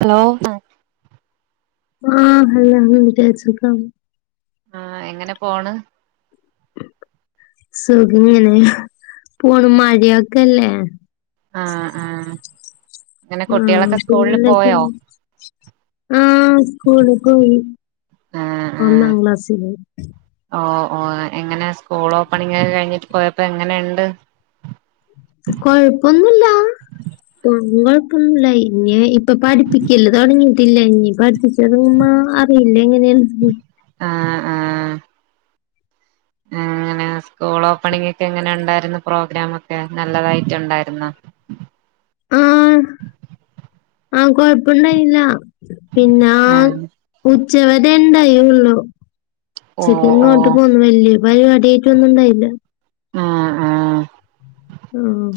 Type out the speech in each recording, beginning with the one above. Hello [unintelligible] ആ എങ്ങനെ പോണ് [unintelligible] മഴായാക്കല്ലേ ആ ആഹ് അങ്ങനെയോ ആഹ് പിന്നെന്താ ആ സ്കൂളിൽ പോയി ആഹ് ആഹ് ഒന്നാം ക്ലാസിലെ സ്കൂൾ ഓപ്പണിംഗ് കഴിഞ്ഞു പോയപ്പോൾ എങ്ങനെയുണ്ട് കുഴപ്പമൊന്നുമില്ല ഇപ്പോൾ പഠിപ്പിക്കൽ തുടങ്ങിയിട്ടില്ല. [unintelligible] അറിയില്ല എങ്ങനെയാണ് ആഹ് ആഹ് സ്കൂൾ ഓപ്പണിംഗ് എങ്ങനെയുണ്ടായിരുന്നു പ്രോഗ്രാം ഒക്കെ നല്ലതായിരുന്നു [inaudible] ആ കുഴപ്പമുണ്ടായില്ല പിന്നെ ആഹ് ഉച്ചവരെ ഉണ്ടായുള്ളൂ. ഓ ഉച്ചയ്ക്ക് ഓ കൊണ്ടുപോകുന്നു [unintelligible] [unintelligible] ആഹ് ആഹ് ഓഹ്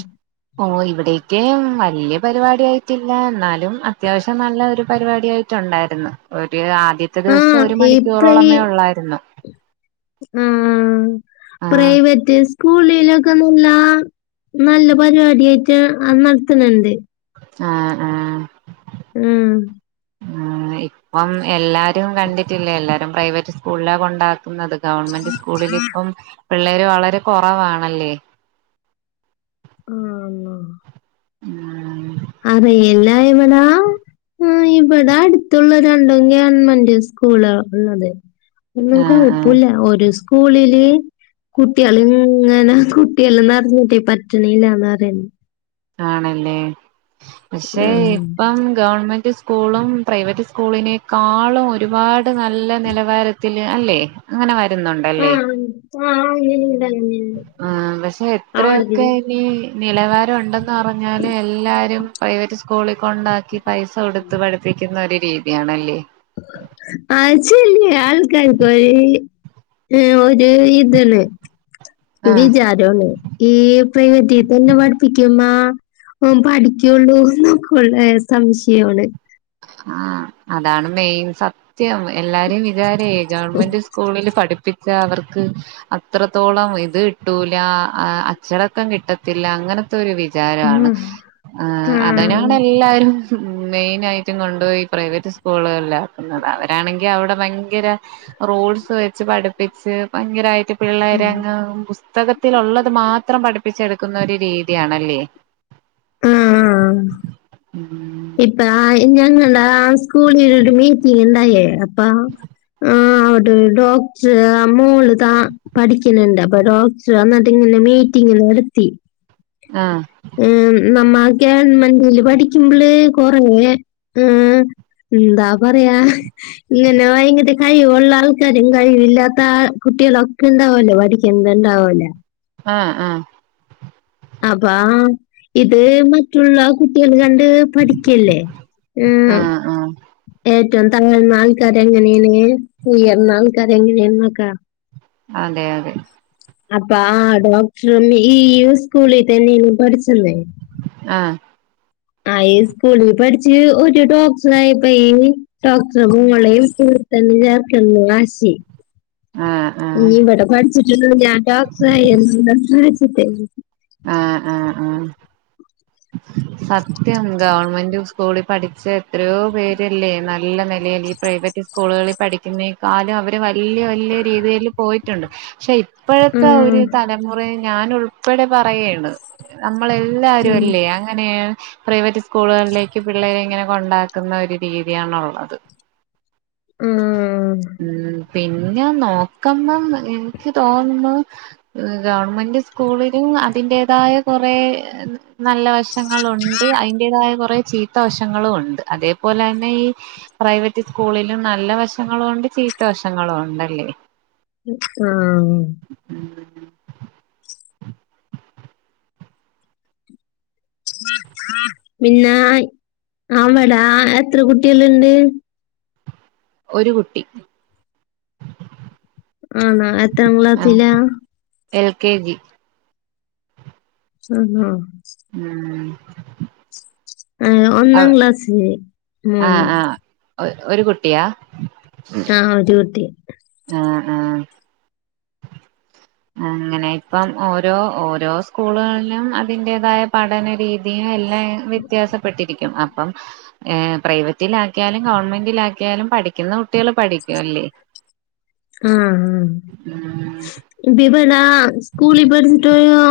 ഇവിടേക്ക് വലിയ പരിപാടി ആയിട്ടില്ലന്നാലും അത്യാവശ്യം നല്ല പരിപാടിയായിരുന്നു അടുത്ത ദിവസം ആഹ് ഒരു മണിക്കൂറേ ഉള്ളായിരുന്നു മം മം ആഹ് പ്രൈവറ്റ് സ്കൂള് ല്ലൊക്കെ നല്ല പരിപാടിയായിട്ട നടത്താനിണ്ട് ആ ആഹ് മ്മ് ആ ഇപ്പോമ് ല്ലാരും കണ്ടിട്ടില്ലേ ല്ലാരും പ്രൈവറ്റ് സ്കൂളിലാ കൊണ്ടാക്കുന്നത്. ന്നത് ഗവണ്മെന്റ് സ്കൂളിൽ ഇപ്പം പിള്ളാര്‌ വളരെ കൊറവാണല്ലേ ആണ [inaudible] ഇവിട മ്മ് ഇവട അടുത്ത ഉള്ള രണ്ടും ഗവണ്മെന്റ് സ്കൂളാ ഉള്ളത് മ്മ് ആഹ് ആഹ് കൊഴപ്പുല്ല ഒരു സ്കൂളില് കുട്ടികളുങ്ങനെ കുട്ടികള് നിറഞ്ഞോണ്ട് പറ്റണില്ല ന്ന് പറയേണ് ആണല്ലേ? പക്ഷെ ആഹ് ഇപ്പ ഗവണ്മെന്റ് സ്കൂൾ സ്കൂളും പ്രൈവറ്റ് സ്കൂളിനെക്കാളും ഒരുപാട് നല്ല നിലാവര ത് അല്ലേ അങ്ങനെ ക ന്നോണ്ടല്ലേ ആഹ് ആഹ് അങ്ങനെണ്ട് അങ്ങനെണ്ട് അവിട പറഞ്ഞാലെല്ലാരും ഈ പ്രൈവറ്റ് സ്കൂള് ഉണ്ടാക്കി പൈസ കൊടുത്ത് വരപ്പിക്കുന്നഇരു ബേബിയാണല്ലേ ആച്ചിന്ന ആൾ കാരിക്കോളി ഒരു ഇതില്ലേ... ഒരു ആഹ് വിചാരള്ളു ഈ പ്രൈവറ്റിൽ തന്നെ പഠിപ്പിക്കുമ്പ ഓൻ പഠിക്കുള്ളോ സ്കൂളിലെ സംശയങ്ങള് ആ അതാണ്‌ മെയിൻ സത്യം എല്ലാരേം ഇത് ഈ ഗവണ്മെന്റ് സ്കൂളില് പഠിപ്പി പിന്നെ അവർക്ക് അത്രത്തോളം ഇത് കിട്ടുല്ല.. അച്ചടക്കം കിട്ടത്തില്ല അങ്ങനാത്തൊരിത് ഒരു വിചാരാണ്... ആ അതിനാണെല്ലാരും മെയിനായി ങ്കൊണ്ടോയി പ്രൈവറ്റ് സ്കൂളില്ലെ അവൻ ആണെങ്കിൽ അവടെ ഭയങ്കര റൂൾസ്‌ വച്ചു പഠിപ്പിച്ച് ഭയങ്കരയിട്ട് പിള്ളേരെ ഉം. അങ്ങ് പുസ്തകത്തിൽ ഒള്ളത് മാത്രം പഠിപ്പിച്ചെടുത്ത ന്നൊരു രീതിയാണല്ലേ മ്മ്... ഉം ഇപ്പയാ ഞങ്ങളാസ്ക്കൂ സ്കൂളിലൊരു മീറ്റിങ് ഇ ല്ലേ അവിട ഒരു ഡോക്ടട മോളു പഠിക്കാനുണ്ട അപ്പ ഡോക്ടർന്ന്നിട്ട് ഇങ്ങിനെ മീറ്റിംഗ് നാട്തഈ മ്മ് ഗവണ്മെന്റ് ൽ പഠിക്കുമ്പള് കുറഞ്ഞ മ്മ് ന്തപറയാ ഇങ്ങന [unintelligible] കഴിവൊള്ള ആൾക്കാരും കഴിവില്ലാത്ത കുട്ടികളൊക്കെ ഉണ്ടാവുല്ലോ പഠിക്കുന്ന ഉണ്ടാവു അ ആ അപ്പൊ ഇത് മറ്റുള്ള കുട്ടികൾ കണ്ട് പഠിക്കല്ലേ ആഹ് ആഹ് ഏറ്റവും താഴ്ന്ന ആൾക്കാർ എങ്ങനെ ഉയർന്ന ആൾക്കാർ എങ്ങനെ ആണ് എന്നൊക്ക അതെ അതെ അപ്പൊ ആ ഡോക്ടറും ഈ സ്കൂളിൽ തന്നെ ആണോ പഠിച്ചത് ആ ആ ഈ സ്കൂളിൽ പഠിച്ച് ഒരു ഡോക്ടർ ആയപ്പോൾ ഡോക്ടറെ മോളെയും ഈ സ്കൂളിൽ തന്നെ ചേർക്കണം എന്ന് വാശി ആഹ് ആഹ് ഇനി ഇവിടെ പഠിച്ച് ഞാൻ ഡോക്ടർ ആയി ആ സത്യം ഗവണ്മെന്റ് സ്കൂളിൽ പഠിച്ച എത്രയോ പേര് അല്ലെ നല്ല നിലയിൽ ഈ പ്രൈവറ്റ് സ്കൂളിൽ പഠിക്കുന്നതിനേക്കാളും അവർ വ ല്ല വല്ല രീതിയിൽ പോയിട്ടുണ്ട് പക്ഷെ ഇപ്പൊ ഇപ്പോഴത്തെ ഒരു തലമുറ ഞാനുൾപ്പെടെ പറയേണ് നൻപ്പ ഉം. ഇങ്ങളെല്ലരൊല്ലേ അങ്ങനെ മൾ പ്രൈവറ്റ് സ്കൂള്കളിലേക്ക് ക്ക് പിള്ളേരി ഇങ്ങനെ കൊണ്ടാ ക്യു ക്ക് ഇമ്മാതിരി രീതിയാണുള്ളത് ക്ക ഇമ്മ്മ് പിന്നെ നോക്കമ്പം എനിക്ക് തോന്നുന്നു മ്മ് ഗവണ്മെന്റ് സ്കൂളിൽ ഊ അതിന്റെതായ കൊറേ ആം നല്ല വശങ്ങളുണ്ട് അയിന്റെതായ കുറേ മ്മ് ചീത്ത വശങ്ങളുണ്ട് അതെ പോലെ തന്നെ ഈ പ്രൈവറ്റ് സ്കൂളിലും നല്ല വശങ്ങളുണ്ട് ചീത്ത വശങ്ങളുണ്ടല്ലേ മ്മ് എ ഉമ്മ്മ്മ്മ് മിന്നേം അവടേ എത്ര കുട്ട്യാളിണ്ട് ഒരു കുട്ടി ഗ്ഗ്ഗ്ഗ്ഗ്ഗ് ഗ്യ ആണോ എത്രാം ക്ലാസില എൽ. കെ. ജി മ്മ്ന്നോ ഉമ്മ്മ്മ് ആ ഒന്നാം ക്ലാസ്സില് മോന് ഒ ര് ഒരു കുട്ടിയാ ഒ ട്ടാ ദ്യോ ത്തെ ആ ആ അങ്ങനെയെപ്പം ഓരോ ഓരോ സ്കൂളുകളിലും അതിൻ്റേതായ പഠനരീ നീ യെല്ലയും വ്യത്യാസപ്പെട്ടിരിക്കും അ ദി പ്പം എ പ്രൈവെറ്റിലാക്കിയാലും ഗവൺമെൻ്റിലാക്കിയാലും പഠിക്കുന്ന കുട്ട്യാള് പടിക്യുല്ലെ ആ ആ മ്മ് ഉം വിഭാനാ സ്‌കൂളി ബർട്ടോയോ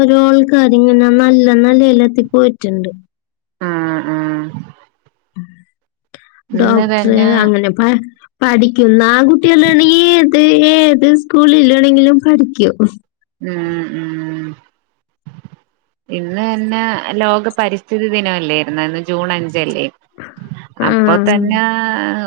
ഒരോൾക്ക് അതിങ്ങന്ന നല്ല നെലേയി ലെത്തി പോയിറ്റിണ്ട് ആഹ് ആഹ് ഗ്ഉം ഇന്ന് ഡേക്ടറേ തന്നെ അങ്ങനെ പ പഠിക്കുന്ന കുട്ട്യാളളീം ഏ ഏത് സ്ക്കൂളിലൊണെങ്കിലും പഠിക്കും മ് മ്മ് ഇന്നന്നെ ലോക പരിസ്ഥിതി ദിനല്ലേർന്നാ ഇന്ന് ജൂൺ അഞ് ഞ്ചലെ അപ്പൊ ആ തന്നെ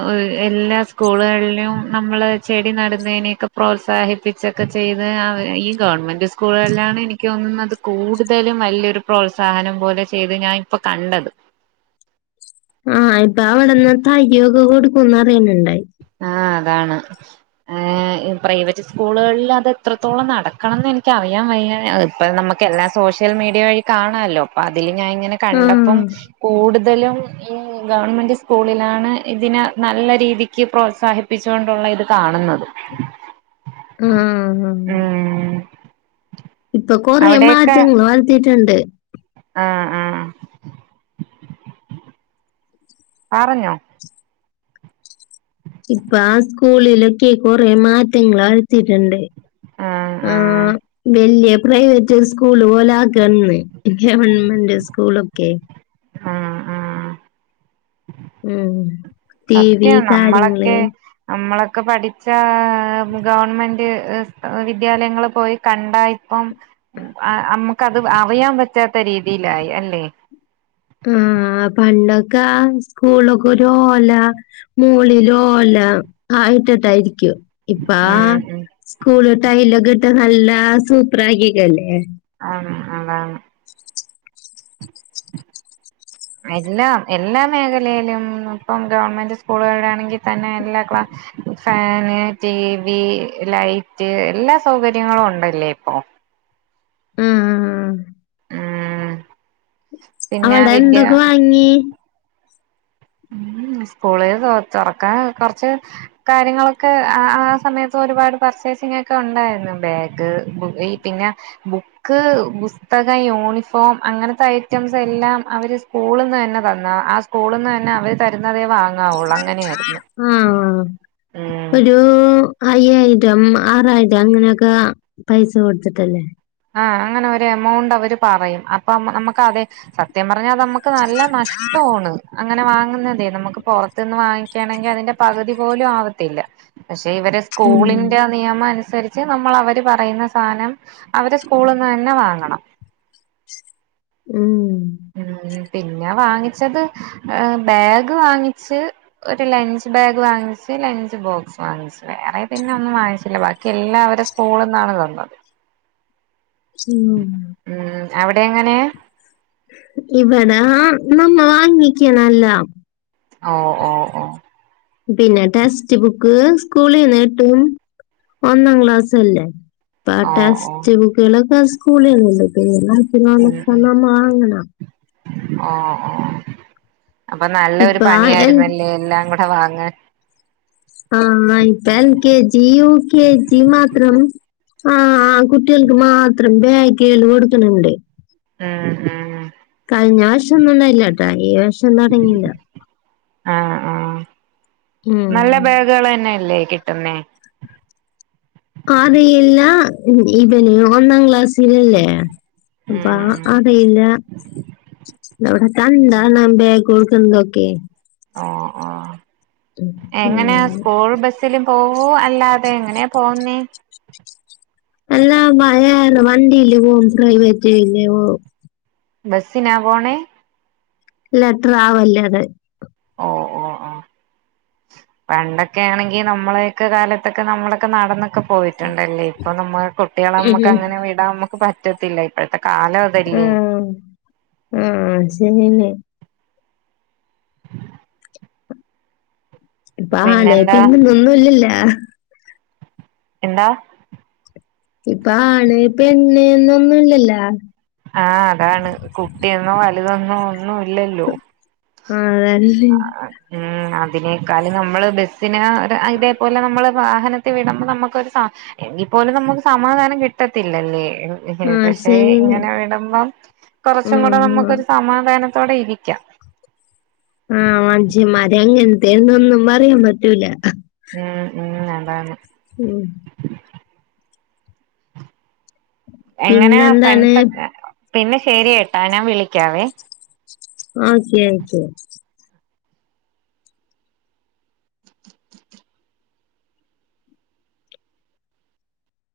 ഓഹ് എല്ലാ സ്കൂൾ കളിലും നമ്മളെ ചെടി നടന്നെയ്നെ ഒക്കെ പ്രോസ്ലാഹിപ്പിച്ചെക്കെ ചെയ്ത് അവ ഈ ഗവൺമെൻ്റ് സ്‌കൂൾ കളിലാണ് എനിക്ക് തോന്നുന്നത് കൂട്തെലും വല്ലൊരു പ്രോത്സാഹനം പോലെ ചെയ്തെത് ഞാ ഇപ്പ കണ്ടത് [unintelligible] കൊട്ക്കുന്ന് പറെൽ ഇണ്ടായി ആ അതാണ് ഏ പ്രവൈറ്റ് സ്കൂൾ കളിൽ അത് എത്രത്തോളം നടക്കണംന്ന് എനിക്കറിയാൻ വയ്യ അതിപ്പ നമ്മ്ക്ക് എല്ലാ സോഷ്യൽ മീഡിയ വഴി കാണാലോ അപ്പ അതിൽ ഞാ ഇങ്ങനെ ആഹ് കണ്ടപ്പം കൂട് തെലും ഈ ഗവൺമെൻ്റ് സ്കൂളിലാണ് ഇതിനെ നല്ല രീതി ക്ക് പ്രോൽസാഹിപ്പിച്ചോണ്ടുള്ള ഇത് കാണു ഉം ഉം ഉം ഇപ്പ കൊറേ അവിടെയൊക്കെ മാറ്റങ്ങള് വരുത്തീറ്റ് ട്ട്ണ്ട് ആഹ് ആഹ് അറിഞ്ഞോ? ഇപ്പ സ്കൂളിലൊക്കെ കൊറെ മാറ്റങ്ങള് വരുത്തീട്ട്ണ്ട് ആഹ് ആഹ് പ്രൈവറ്റ് സ്‌ക്കൂള്പോ ലാക്കാ [unintelligible] ഗവൺമെൻ്റ് സ്‌ക്കൂളൊക്കെയെ ആഹ് ആഹ് ഉം ടി സത്യാ വി നമ്മളക്കെ കാര്യങ്ങള് നമ്മളക്ക് ക്കെ പഠിച്ചാ ഗവൺമെൻ്റ് വിദ്യാലയങ്ങള് പോയി കണ്ടാ ഇപ്പം അമ്മക്കത് അറിയാൻ പറ്റാത്ത രീതിയിലായി അല്ലേ ആഹ് പണ്ടൊക്ക് ക്കെ സ്കൂളിലൊക്കെ ഒരു ഓല മോളില് ഓല ഇട്ട്ട്ടായിരി ക്കും ഇപ്പാ ഉം ഉം സ്‌കൂള് ടൈലൊക്കെ ഇട്ട് നല്ല സൂപ്പറാക്കിക്കല്ലേ ആണോ ആ എല്ലാം എല്ലാ മേഖലേലും ഇപ്പം ഗവൺമെൻറ് സ്കൂളുകളാണെങ്കിൽ തന്നെ എല്ലാ ക്ലാ ഫാന് ടി വി ലൈറ്റ് എല്ലാ സൗകര്യങ്ങളും ഉണ്ടല്ലേ ഇപ്പോ ഉം ഉം ഉം ഉം പിന്നെ അവളുടെ വിദ്യ എന്തൊക്കെ വാങ്ങി ഉം സ്കൂള് തൊ തൊറക്കാൻ കൊറച്ച് കാര്യങ്ങളൊക്കെ ആ ആ സമയത്ത് ഒരു പാട് പർച്ചേസിങ്ങൊക്കെ ഉണ്ടായിരുന്നു ബാഗ് ബു ഈ പിന്നെ ബുക്ക്, പുസ്തകം, യൂണിഫോം അങ്ങനത്ത ഐറ്റംസ് എല്ലാം അവര് സ്കൂളീന്ന് തന്നെ തന്ന് ആ സ്കൂളീന്ന് അവര് തരു ന്നതേ വാങ്ങാറുള്ളൂ അങ്ങനെ ആയിരുന്നു ആഹ് ഉം ഒരു അയ്യായിരം ആറായിരം അങ്ങനെയൊക്കെ പൈസ കൊടുത്തിട്ടല്ലേ ആ അങ്ങനെ ഒരു എമൗണ്ട് അവര് പറയും അപ്പ നമ്മ നമ്മക്കാകെ സത്യം പറ ഞ്ഞാൽ നമ്മക്ക് നല്ല നഷ്ടമാണ് അങ്ങന വാങ്ങുന്നതേ നമ്മക്ക് പൊറത്തിന്ന് വാങ്ങിക്കേണങ്കി അതിന്റെ പകുതി പോലും ആവത്തില്ല പക്ഷേ ഇവരെ ഉം സ്കൂളിന്റ നിയമം അനുസ തിരിച്ച് നമ്മളവര് പറയുന്ന സാനം അവരെ സ്കൂളിന്നന്ന വാങ്ങണം ഉം [unintelligible] പിന്ന വാങ്ങിച്ചത് ആ ബാഗ് വാങ്ങിച്ച് ഒരു ലഞ്ച് ബാഗ് വാങ്ങിച്ച് ലഞ്ച് ബോക്സ് വാങ്ങിച്ച് വേറെ പിന്ന ഒന്നും വാങ്ങിച്ചില്ല ബാക്കി എല്ലാ അവര്ട സ്കൂളിന്നാണ് തന്നത് ഉം അവിടെങ്ങനെ ഇവട നമ്മ വാങ്ങിക്കണെല്ലാം ഒ ഓ ഓ പിന്ന ടസ്റ്റ് ബുക്ക് സ്കൂളീന്ന് കിട്ടും ഒന്നാം ക്ലാസല്ലേ പ്പ ആ ഓ ഓ ടെസ്റ്റ് ബുക്ക്കള് ടെസ് സ്കൂളീന്ന് [unintelligible] [unintelligible] മാങ്ങണം ആ ആ അപ്പ നല്ലൊരു ഇപ്പൊ ആ എൽ പണിയായിരുന്നല്ലേ എല്ലാം കൊ വാങ്ങ ആ ഇപ്പ L K G U K G മാത്രം ആ കുട്ട്യേൾക്ക് മാത്രം ബ്യാഗ്‌കള് കൊടുക്കണണ്ട് ആ ആ വർഷം ഒന്നും ഉണ്ടായില്ല കേട്ടാ ഈ വർഷം തുടങ്ങിയില്ല ആ ആ നല്ല ഉം ബാഗ് കള് തന്നേല്ലേ കിട് ന്നെ ആതിയില്ല ഇത് ഒന്നാംക്ലാസ് റ്റിലില്ലെ അപ്പൊ ഉം ഉം ആ പേരിലാ അവിടെ കണ്ടാ നമ്പി ആയിക്കോളും ന്തൊക്കെ ആ ആ എങ്ങനെ ഉം സ്കൂള് ബസിൽ പോ ഓ അല്ലാതെ എങ്ങനെ പോകുന്നേ അല്ലാ മയ്യാർ വണ്ടീൽ പ്രൈവറ്റ് ഇല്ലേ പോ ബസിനാ പോണേ ഇല്ല ട്രാവല്ലറ് ഏഹ് ഏഹ് ഏഹ് പണ്ടൊക്കെ ആണെങ്കിൽ നമ്മളൊക്കെ കാലത്തൊക്കെ നമ്മളൊക്കെ നടന്നൊക്കെ പോ പോയിട്ടുണ്ടല്ലേ ഇപ്പം നമ്മള് കുട്ടികളെ നമ്മൾക്ക് അങ്ങനെ വിടാൻ നമ്മക്ക് പ റ്റത്തില്ല ഇപ്പോഴത്തെ കാലം ആ അതല്ലേ ആ സരി തന്നെ ഇപ്പ പിന്നെന്താ അലോപ്പനി മുള്ളുല്ലല്ല എന്താ ഇപ്പ അലോപ്പന്നെന്ന് മുള്ളല്ല ആ അതാണ് കുട്ടിനോ അ ത് വന്നോ ആ അതാണ് ഉം അതിനേക്കാളും നമ്മള് ബസിന് അത ഇതേപോലെ നമ്മള് വാഹനത്തിൽ വിടുമ്പോ നമ്മക്കൊരു സ എങ്കിൽ പോലും നമ്മക്ക് സമാധാനം കിട്ടത്തില്ലലേ എൻ എം ആ പക്ഷെ ശരിയാണ് ഇങ്ങനെ വിടുമ്പോ കുറച്ചും ഉം കൂടി ഉം. നമ്മക്കൊരു സമാധാനം തോടെ ഇരിക്കാം തേൻ തിന്ന് ഇമ്മാരി ഇരുന്നിട്ടും ഇല്ല ഉം ഉം അതാണ് ഉം എങ്ങനെ പിന്നെന്താണ് ഫ്രൻ്റ്സ് ഒക്കെ പിന്നെ ശരി കേട്ടാ ഞാൻ വിളിക്കാവേ ആക്കെ ആക്കെ